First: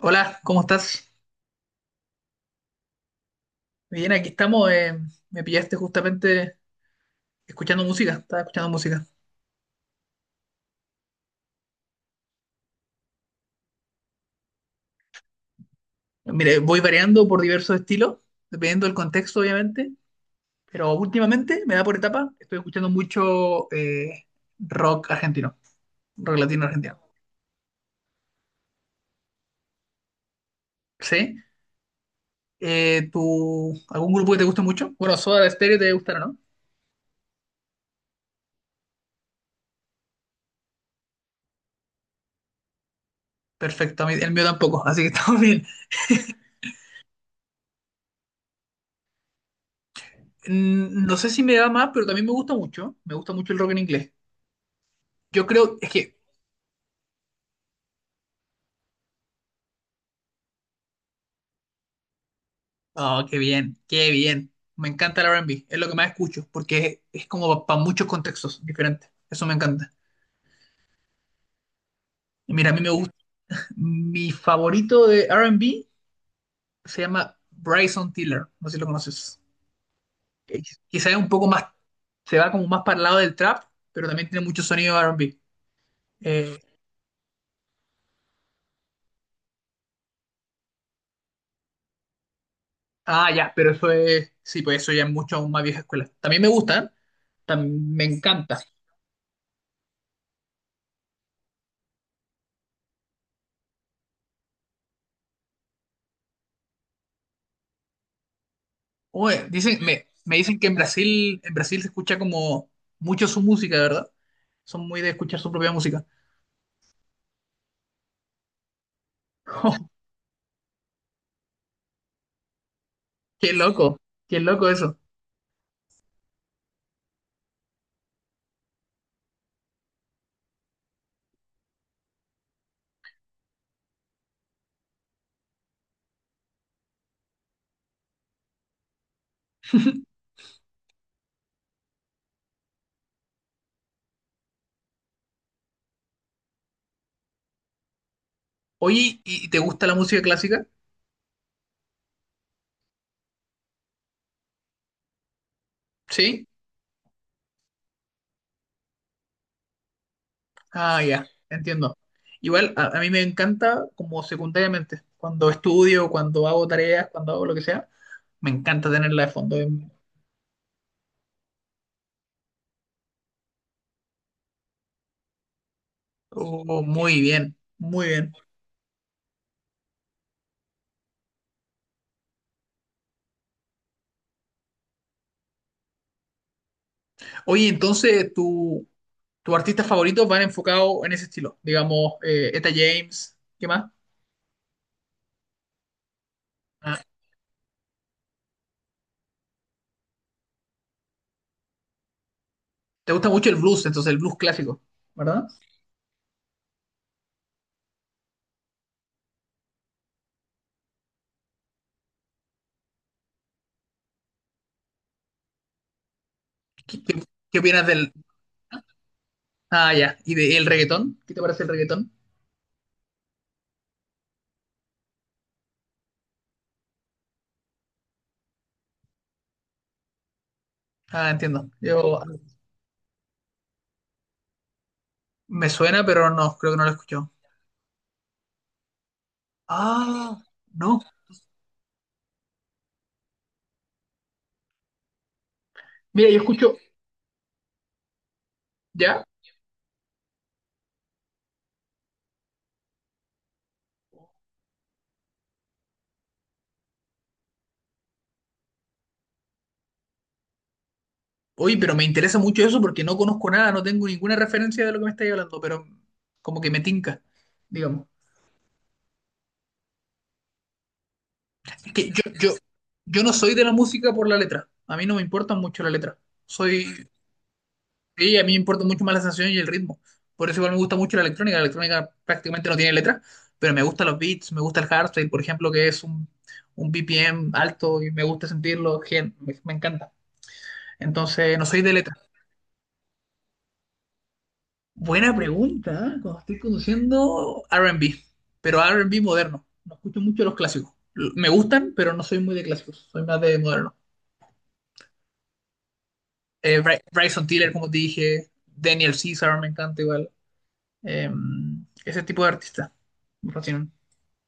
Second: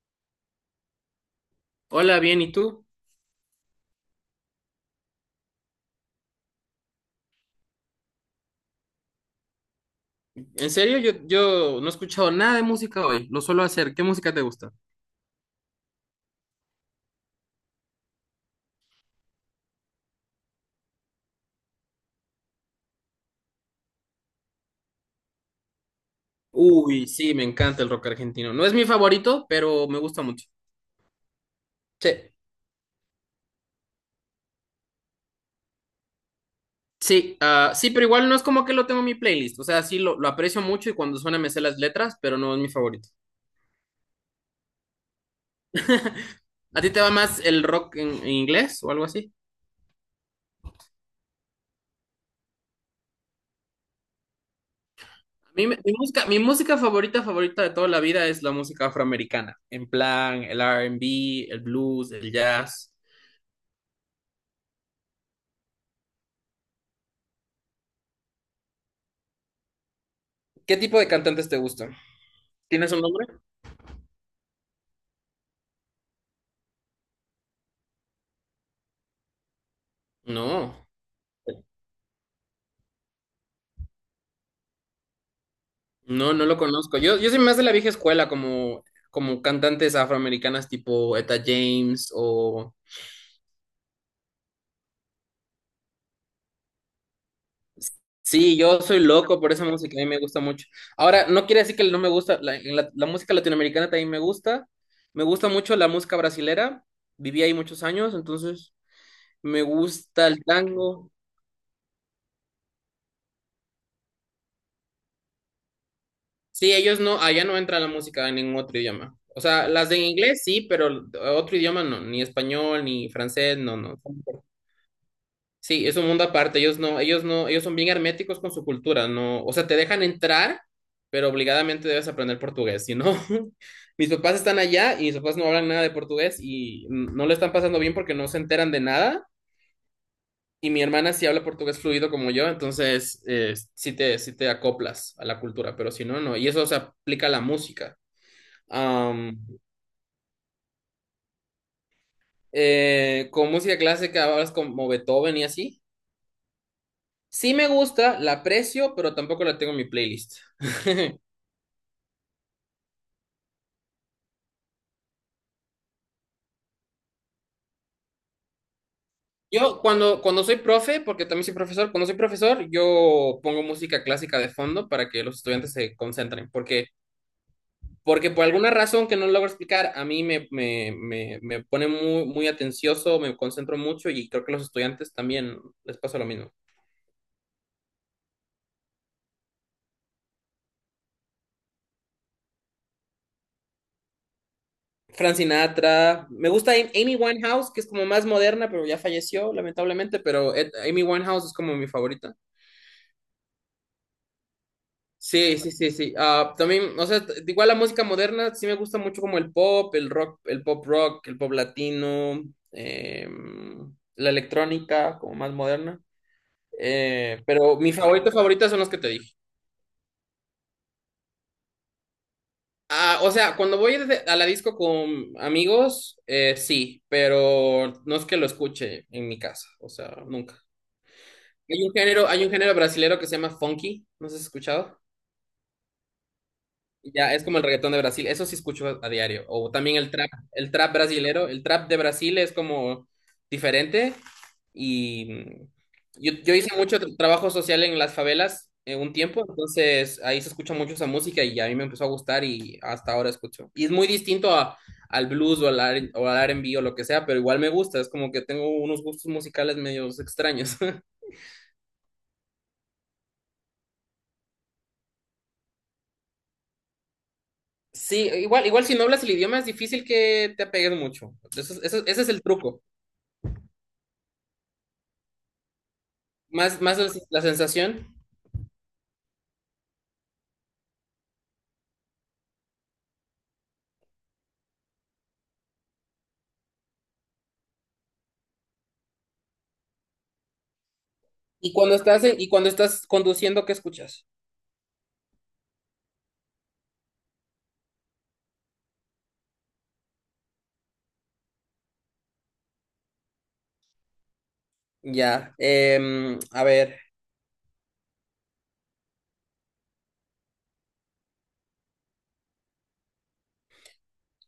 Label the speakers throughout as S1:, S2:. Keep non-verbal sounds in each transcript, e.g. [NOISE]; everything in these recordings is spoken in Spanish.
S1: Hola, ¿cómo estás?
S2: Hola, bien, ¿y tú?
S1: Bien, aquí estamos. Me pillaste justamente escuchando música. Estaba escuchando música.
S2: En serio, yo no he escuchado nada de música hoy, lo suelo hacer. ¿Qué música te gusta?
S1: Mire, voy variando por diversos estilos, dependiendo del contexto, obviamente. Pero últimamente me da por etapa. Estoy escuchando mucho rock argentino, rock latino argentino.
S2: Uy, sí, me encanta el rock argentino. No es mi favorito, pero me gusta mucho.
S1: ¿Sí?
S2: Sí,
S1: ¿Tú, algún grupo que te guste mucho? Bueno, Soda Stereo te gustará, ¿no?
S2: sí, ah, sí, pero igual no es como que lo tengo en mi playlist. O sea, sí, lo aprecio mucho y cuando suena me sé las letras, pero no es mi favorito.
S1: Perfecto, el mío tampoco, así que [LAUGHS] estamos bien.
S2: [LAUGHS] ¿A ti te va más el rock en inglés o algo así?
S1: No sé si me da más, pero también me gusta mucho. Me gusta mucho el rock en inglés. Yo creo, es
S2: Mi
S1: que…
S2: música favorita, favorita de toda la vida es la música afroamericana. En plan, el R&B, el blues, el jazz.
S1: Oh, qué bien, qué bien. Me encanta el R&B, es lo que más escucho, porque es como para muchos contextos diferentes. Eso me encanta.
S2: ¿Qué tipo de cantantes te gustan?
S1: Y mira, a mí me
S2: ¿Tienes un
S1: gusta.
S2: nombre?
S1: Mi favorito de R&B se llama Bryson Tiller, no sé si lo conoces. Eh,
S2: No,
S1: Quizá es un poco más, se va como más para el lado del trap, pero también tiene mucho sonido de R&B.
S2: no, no lo
S1: Eh,
S2: conozco. Yo soy más de la vieja escuela, como, como cantantes afroamericanas tipo Etta James o...
S1: ah, ya, pero eso es, sí, pues eso ya es mucho más vieja escuela. También me gustan, me
S2: Sí,
S1: encanta…
S2: yo soy loco por esa música, a mí me gusta mucho. Ahora, no quiere decir que no me gusta, la música latinoamericana también me gusta. Me gusta mucho la música brasilera, viví ahí muchos años, entonces
S1: Oye,
S2: me
S1: dicen,
S2: gusta
S1: me
S2: el
S1: dicen que
S2: tango.
S1: En Brasil se escucha como mucho su música, ¿verdad? Son muy de escuchar su propia música.
S2: Sí, ellos no, allá no entra la música en ningún otro idioma. O sea, las de
S1: [LAUGHS]
S2: inglés sí, pero otro idioma no, ni español, ni
S1: Qué
S2: francés, no,
S1: loco,
S2: no.
S1: qué loco eso.
S2: Sí, es un mundo aparte. Ellos no, ellos no, ellos son bien herméticos con su cultura, no, o sea, te dejan entrar, pero obligadamente debes aprender portugués, si no, [LAUGHS] mis papás están allá y mis papás no hablan nada de portugués y no le están pasando bien porque no se enteran de nada. Y mi hermana sí habla portugués fluido como yo, entonces sí te acoplas a la cultura, pero si no, no. Y eso se aplica a la música.
S1: Oye,
S2: Am,
S1: y te gusta la música clásica?
S2: con música clásica hablas como Beethoven y así.
S1: Sí.
S2: Sí me gusta, la aprecio, pero tampoco la tengo en mi playlist.
S1: Ah, ya,
S2: [LAUGHS]
S1: entiendo. Igual, a mí me encanta como secundariamente. Cuando estudio, cuando hago tareas, cuando hago lo que sea, me encanta tenerla de fondo.
S2: Yo cuando, cuando soy profe, porque también soy profesor, cuando soy profesor, yo pongo música clásica de fondo para que los estudiantes se concentren,
S1: Oh,
S2: porque,
S1: muy bien, muy
S2: porque
S1: bien.
S2: por alguna razón que no logro explicar, a mí me pone muy, muy atencioso, me concentro mucho y creo que a los estudiantes también les pasa lo mismo.
S1: Oye, entonces, ¿tu, tus artistas favoritos van enfocados en ese estilo? Digamos, Etta James, ¿qué más?
S2: Frank Sinatra, me gusta
S1: Ah,
S2: Amy Winehouse, que es como más moderna, pero ya falleció lamentablemente, pero Amy Winehouse es como mi favorita.
S1: te gusta mucho el blues, entonces el blues clásico, ¿verdad?
S2: Sí, sí, sí, sí. Ah, también, o sea, igual la música moderna sí me gusta mucho como el pop, el rock, el pop latino, la electrónica como más moderna.
S1: ¿Qué, qué- ¿Qué
S2: Pero
S1: opinas
S2: mi
S1: del…
S2: favorito favorita son los que te dije.
S1: Ah, ya. ¿Y del reggaetón? ¿Qué te parece el reggaetón?
S2: Ah, o sea, cuando voy a la disco con amigos, sí, pero no es que lo escuche en mi casa, o sea, nunca.
S1: Ah, entiendo. Yo
S2: Hay un género brasilero que se llama funky, ¿no has escuchado?
S1: Me suena, pero no, creo que no lo escucho.
S2: Ya, es como el reggaetón de Brasil, eso sí escucho a diario. O también
S1: Ah,
S2: el trap
S1: no.
S2: brasilero, el trap de Brasil es como diferente. Y mm,
S1: Mira,
S2: yo,
S1: yo
S2: yo
S1: escucho…
S2: hice mucho trabajo social en las favelas un
S1: ¿Ya?
S2: tiempo, entonces ahí se escucha mucho esa música y a mí me empezó a gustar y hasta ahora escucho. Y es muy distinto al blues o al, o al R&B o lo que sea, pero igual me gusta, es como que tengo unos gustos musicales medios extraños. [LAUGHS]
S1: Oye, pero me interesa mucho eso porque no conozco nada, no tengo ninguna referencia de lo que me estáis hablando, pero como que me tinca, digamos.
S2: Sí, igual, igual si no hablas el idioma es difícil que te apegues mucho. Eso,
S1: Es que
S2: ese es el truco.
S1: yo no soy de la música por la letra. A mí no me importa mucho la letra.
S2: Más, más
S1: Soy…
S2: la sensación.
S1: Sí, a mí me importa mucho más la sensación y el ritmo. Por eso igual me gusta mucho la electrónica. La electrónica prácticamente no tiene letra, pero me gustan los beats, me gusta el hardstyle, por ejemplo, que es un BPM alto y me gusta sentirlo, me encanta. Entonces, no
S2: Y
S1: soy de
S2: cuando
S1: letra.
S2: y cuando estás conduciendo, ¿qué escuchas?
S1: Buena pregunta, ¿eh? Cuando estoy conduciendo R&B, pero R&B moderno. No escucho mucho los clásicos. Me gustan, pero no soy muy de clásicos, soy más de moderno.
S2: Ya, a ver.
S1: Bryson Tiller, como te dije, Daniel Caesar me encanta igual. Em, ese tipo de artistas me fascinan.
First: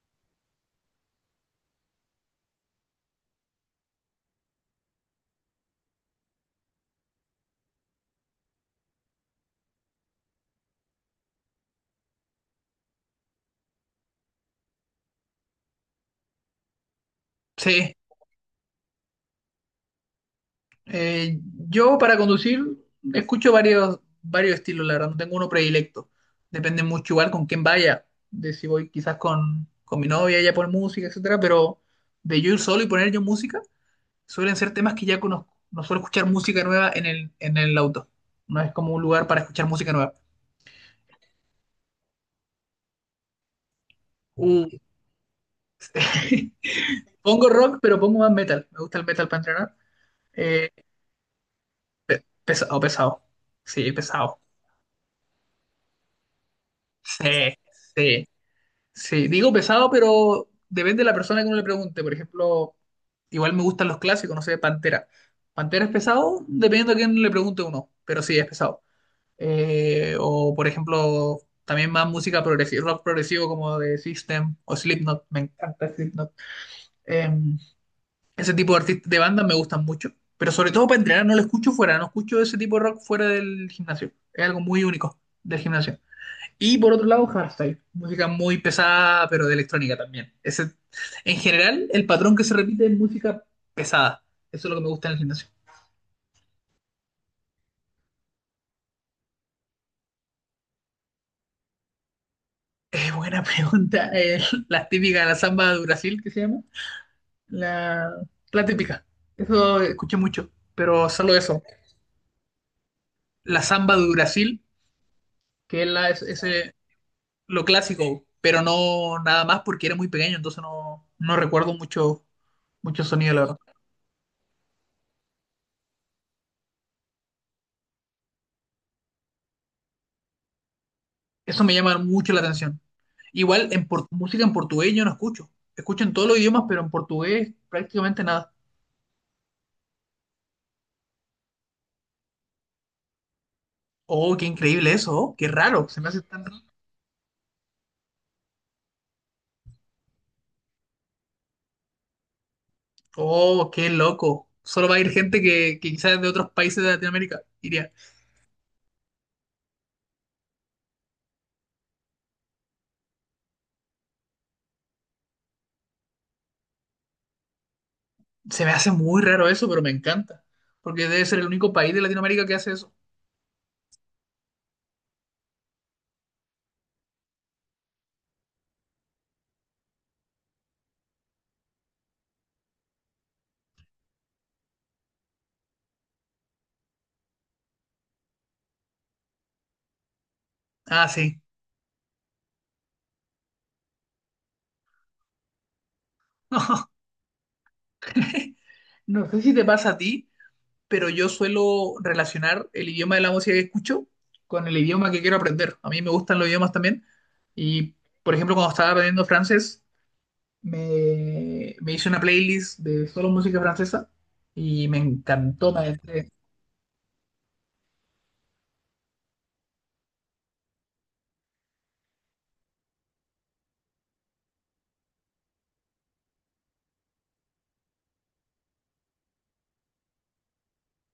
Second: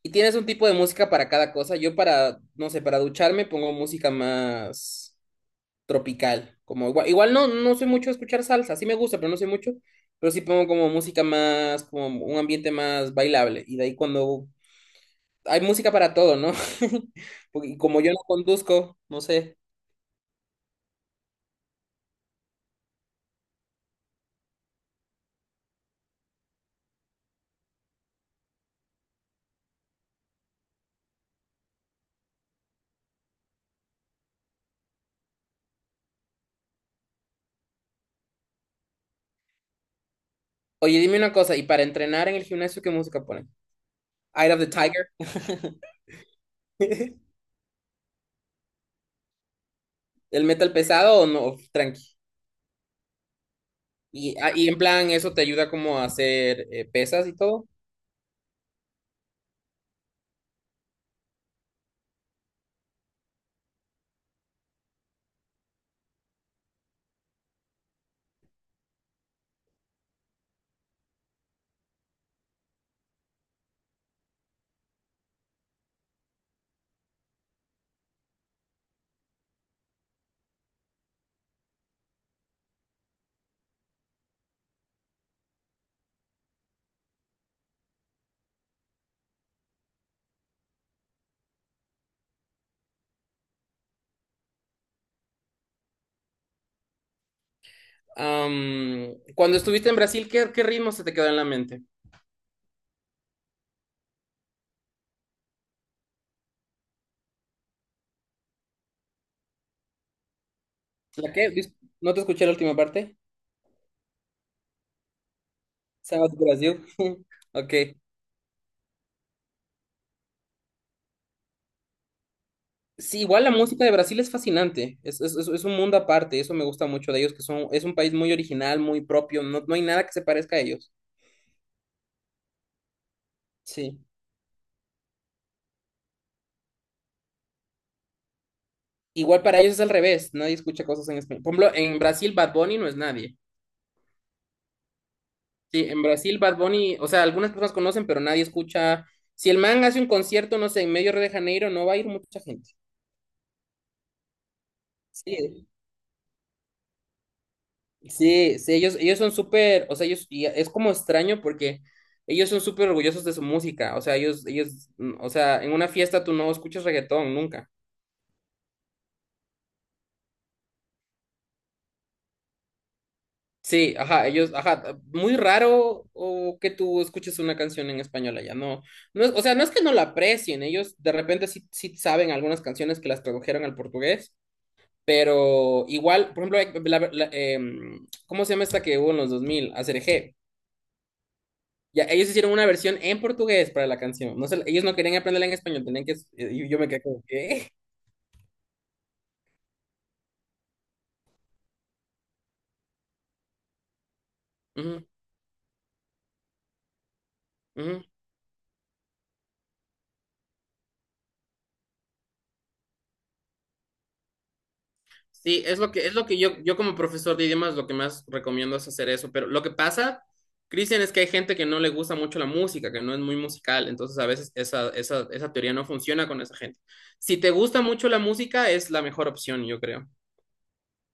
S2: ¿Y tienes un tipo de música para cada cosa? Yo para, no sé, para ducharme pongo música más tropical, como igual, igual no, no soy mucho de escuchar salsa, sí me gusta, pero no soy mucho, pero sí pongo como música más, como un ambiente más bailable. Y de ahí cuando hay música para todo, ¿no? [LAUGHS] Porque y
S1: Sí,
S2: como yo no conduzco, no sé.
S1: eh, yo para conducir escucho varios, varios estilos, la verdad, no tengo uno predilecto. Depende mucho igual con quién vaya, de si voy quizás con mi novia, ella pone música, etcétera, pero de yo ir solo y poner yo música, suelen ser temas que ya conozco. No suelo escuchar música nueva en el auto. No es como un lugar para escuchar música nueva.
S2: Oye, dime una cosa, ¿y para entrenar en el gimnasio qué música ponen? Eye of
S1: Uh,
S2: the Tiger.
S1: [LAUGHS]
S2: [LAUGHS]
S1: pongo rock, pero pongo más metal. Me gusta el metal para entrenar.
S2: ¿El
S1: Eh,
S2: metal pesado o no? Tranqui.
S1: Pesado, pesado. Sí,
S2: Y,
S1: pesado.
S2: ah, y en plan, ¿eso te ayuda como a hacer pesas y
S1: Sí,
S2: todo?
S1: sí. Sí, digo pesado, pero depende de la persona que uno le pregunte. Por ejemplo, igual me gustan los clásicos, no sé, Pantera. Pantera es pesado, dependiendo a quién le pregunte uno, pero sí es pesado. O, por ejemplo, también más música progresiva, rock progresivo como de System o Slipknot, me encanta Slipknot. Eh, Ese tipo de artistas, de bandas me gustan mucho, pero sobre todo para entrenar no lo escucho fuera, no escucho ese tipo de rock fuera del gimnasio. Es algo muy único del gimnasio. Y por otro lado, hardstyle, música muy pesada, pero de electrónica también. Ese, en general, el patrón que se repite es música pesada. Eso es lo que me gusta en el gimnasio.
S2: Am, cuando estuviste en Brasil, ¿qué, qué ritmo se te quedó en la mente?
S1: Buena [LAUGHS] pregunta. La típica, la samba de Brasil, que se llama. La, la típica. Eso escuché mucho, pero
S2: ¿La
S1: solo
S2: qué?
S1: eso.
S2: No te escuché la última parte.
S1: La samba de Brasil, que es,
S2: Sabas
S1: ese,
S2: Brasil. [LAUGHS]
S1: lo
S2: Ok.
S1: clásico, pero no nada más porque era muy pequeño, entonces no recuerdo mucho, mucho
S2: Sí,
S1: sonido, la
S2: igual la
S1: verdad.
S2: música de Brasil es fascinante. Es, es un mundo aparte. Eso me gusta mucho de ellos, que son, es un país muy original, muy propio. No, no hay nada que se parezca a ellos.
S1: Eso me llama mucho la atención. Igual
S2: Sí.
S1: música en portugués yo no escucho. Escucho en todos los idiomas, pero en portugués prácticamente nada.
S2: Igual para ellos es al revés. Nadie escucha cosas en español. Por ejemplo, en Brasil Bad Bunny no es nadie.
S1: Oh, qué increíble eso, oh, qué
S2: Sí,
S1: raro, se
S2: en
S1: me hace
S2: Brasil
S1: tan
S2: Bad
S1: raro.
S2: Bunny, o sea, algunas personas conocen, pero nadie escucha. Si el man hace un concierto, no sé, en medio de Río de Janeiro, no va a ir mucha gente.
S1: Oh, qué loco. Solo va a ir gente
S2: Sí.
S1: que quizás de otros países de Latinoamérica iría.
S2: Sí, sí, ellos son súper, o sea, ellos, y es como extraño porque ellos son súper orgullosos de su música, o sea, ellos, mm, o sea, en una fiesta tú no escuchas reggaetón, nunca.
S1: Se me hace muy raro eso, pero me encanta. Porque debe ser el único país de Latinoamérica que hace eso.
S2: Sí, ajá, ellos, ajá, muy raro o que tú escuches una canción en español allá, no, no es, o sea, no es que no la aprecien, ellos de repente sí, sí saben algunas canciones que las tradujeron al portugués, pero igual, por ejemplo, ¿cómo se llama esta que hubo en los 2000, Aserejé.
S1: Ah, sí.
S2: Ya, ellos hicieron una versión en portugués para la canción. Ellos no querían aprenderla en español, tenían que... y yo me
S1: [LAUGHS]
S2: quedé como, ¿qué?
S1: No sé si te pasa a ti, pero yo suelo relacionar el idioma de la música que escucho con el
S2: Ujú,
S1: idioma que quiero aprender. A mí me gustan los idiomas también. Y,
S2: ujú.
S1: por ejemplo, cuando estaba aprendiendo francés, me hice una playlist de solo música francesa y me
S2: Sí,
S1: encantó. Me
S2: es lo
S1: adentré.
S2: que yo como profesor de idiomas lo que más recomiendo es hacer eso. Pero lo que pasa, Cristian, es que hay gente que no le gusta mucho la música, que no es muy musical. Entonces a veces esa teoría no funciona con esa gente. Si te gusta mucho la música, es la mejor opción, yo creo.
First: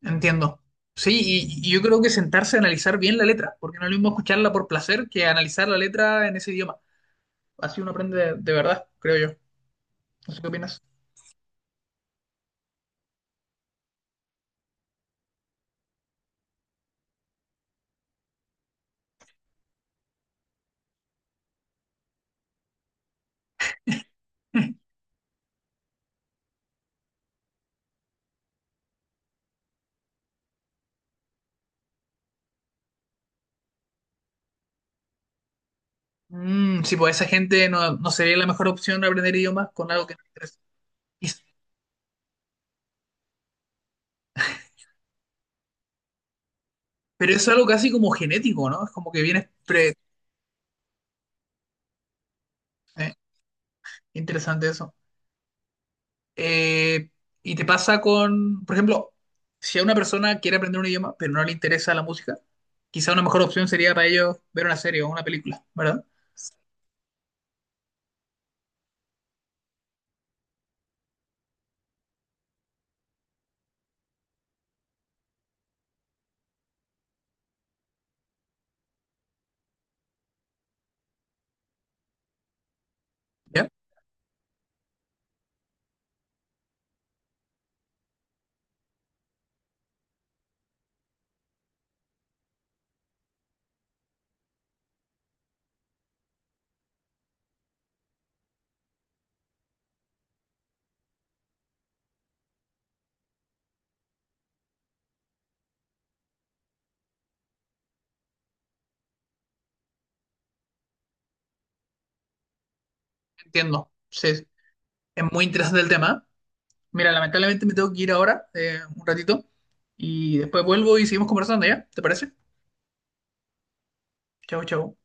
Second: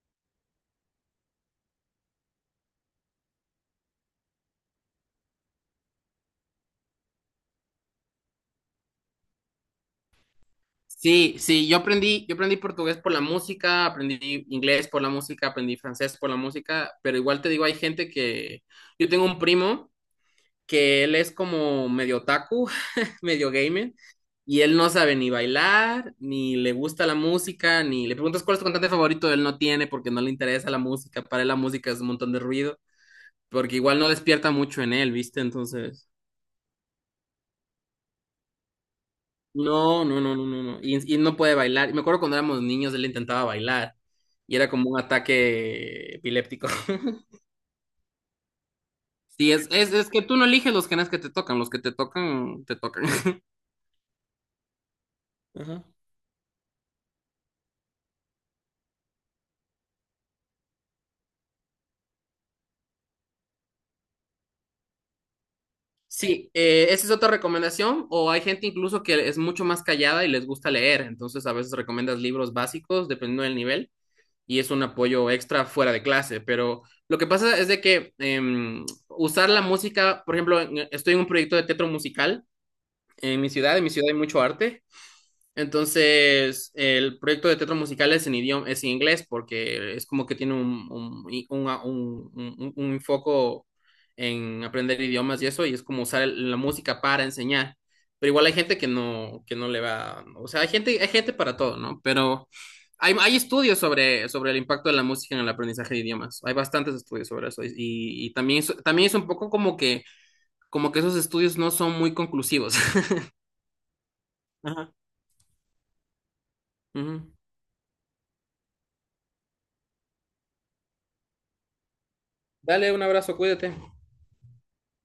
S1: Entiendo. Sí, y yo creo que sentarse a analizar bien la letra, porque no es lo mismo escucharla por placer que analizar la letra en ese idioma. Así uno aprende de verdad, creo yo. No sé qué opinas.
S2: Sí, sí, yo aprendí portugués por la música, aprendí inglés por la música, aprendí francés por la música, pero igual te digo, hay gente que, yo tengo un primo que él es como medio otaku, [LAUGHS] medio gamer, y él
S1: [LAUGHS]
S2: no sabe ni bailar, ni le gusta la música, ni le preguntas cuál es tu cantante favorito, él no tiene porque no le interesa la música, para él la música es un montón de ruido, porque igual no despierta mucho en él, ¿viste? Entonces...
S1: Mm, sí, pues esa gente no, no sería la mejor opción aprender idiomas con
S2: No,
S1: algo que
S2: no,
S1: no
S2: no, no,
S1: interesa.
S2: no, no. Y no
S1: Es-
S2: puede bailar. Me acuerdo cuando éramos niños, él intentaba bailar y era como un ataque epiléptico. [LAUGHS]
S1: pero es algo casi como genético, ¿no? Es como que vienes
S2: Sí,
S1: pre…
S2: es que tú no eliges los genes que te tocan, los que te tocan, te tocan.
S1: eh,
S2: [LAUGHS]
S1: interesante eso.
S2: Ajá.
S1: Eh, y te pasa con, por ejemplo, si a una persona quiere aprender un idioma, pero no le interesa la música, quizá una mejor opción sería para ellos ver una serie o una película, ¿verdad?
S2: Sí, esa es otra recomendación, o hay gente incluso que es mucho más callada y les gusta leer, entonces a veces recomiendas libros básicos, dependiendo del nivel, y es un apoyo extra fuera de clase, pero lo que pasa es de que usar la música, por ejemplo, estoy en un proyecto de teatro musical
S1: ¿Ya?
S2: en mi ciudad hay mucho arte. Entonces, el proyecto de teatro musical es en idioma, es en inglés, porque es como que tiene un, un foco en aprender idiomas y eso, y es como usar la música para enseñar. Pero igual hay gente que no le va, o sea, hay gente para todo, ¿no? Pero hay estudios sobre, sobre el impacto de la música en el aprendizaje de idiomas. Hay bastantes estudios sobre eso. Y también, también es un poco como que esos estudios no son muy conclusivos.
S1: Entiendo. Sí,
S2: [LAUGHS]
S1: es muy interesante el tema. Mira,
S2: Ujú.
S1: lamentablemente me tengo que ir ahora, un ratito, y después vuelvo y seguimos conversando, ¿ya? ¿Te parece?
S2: Dale un abrazo, cuídate.
S1: Chau, chau.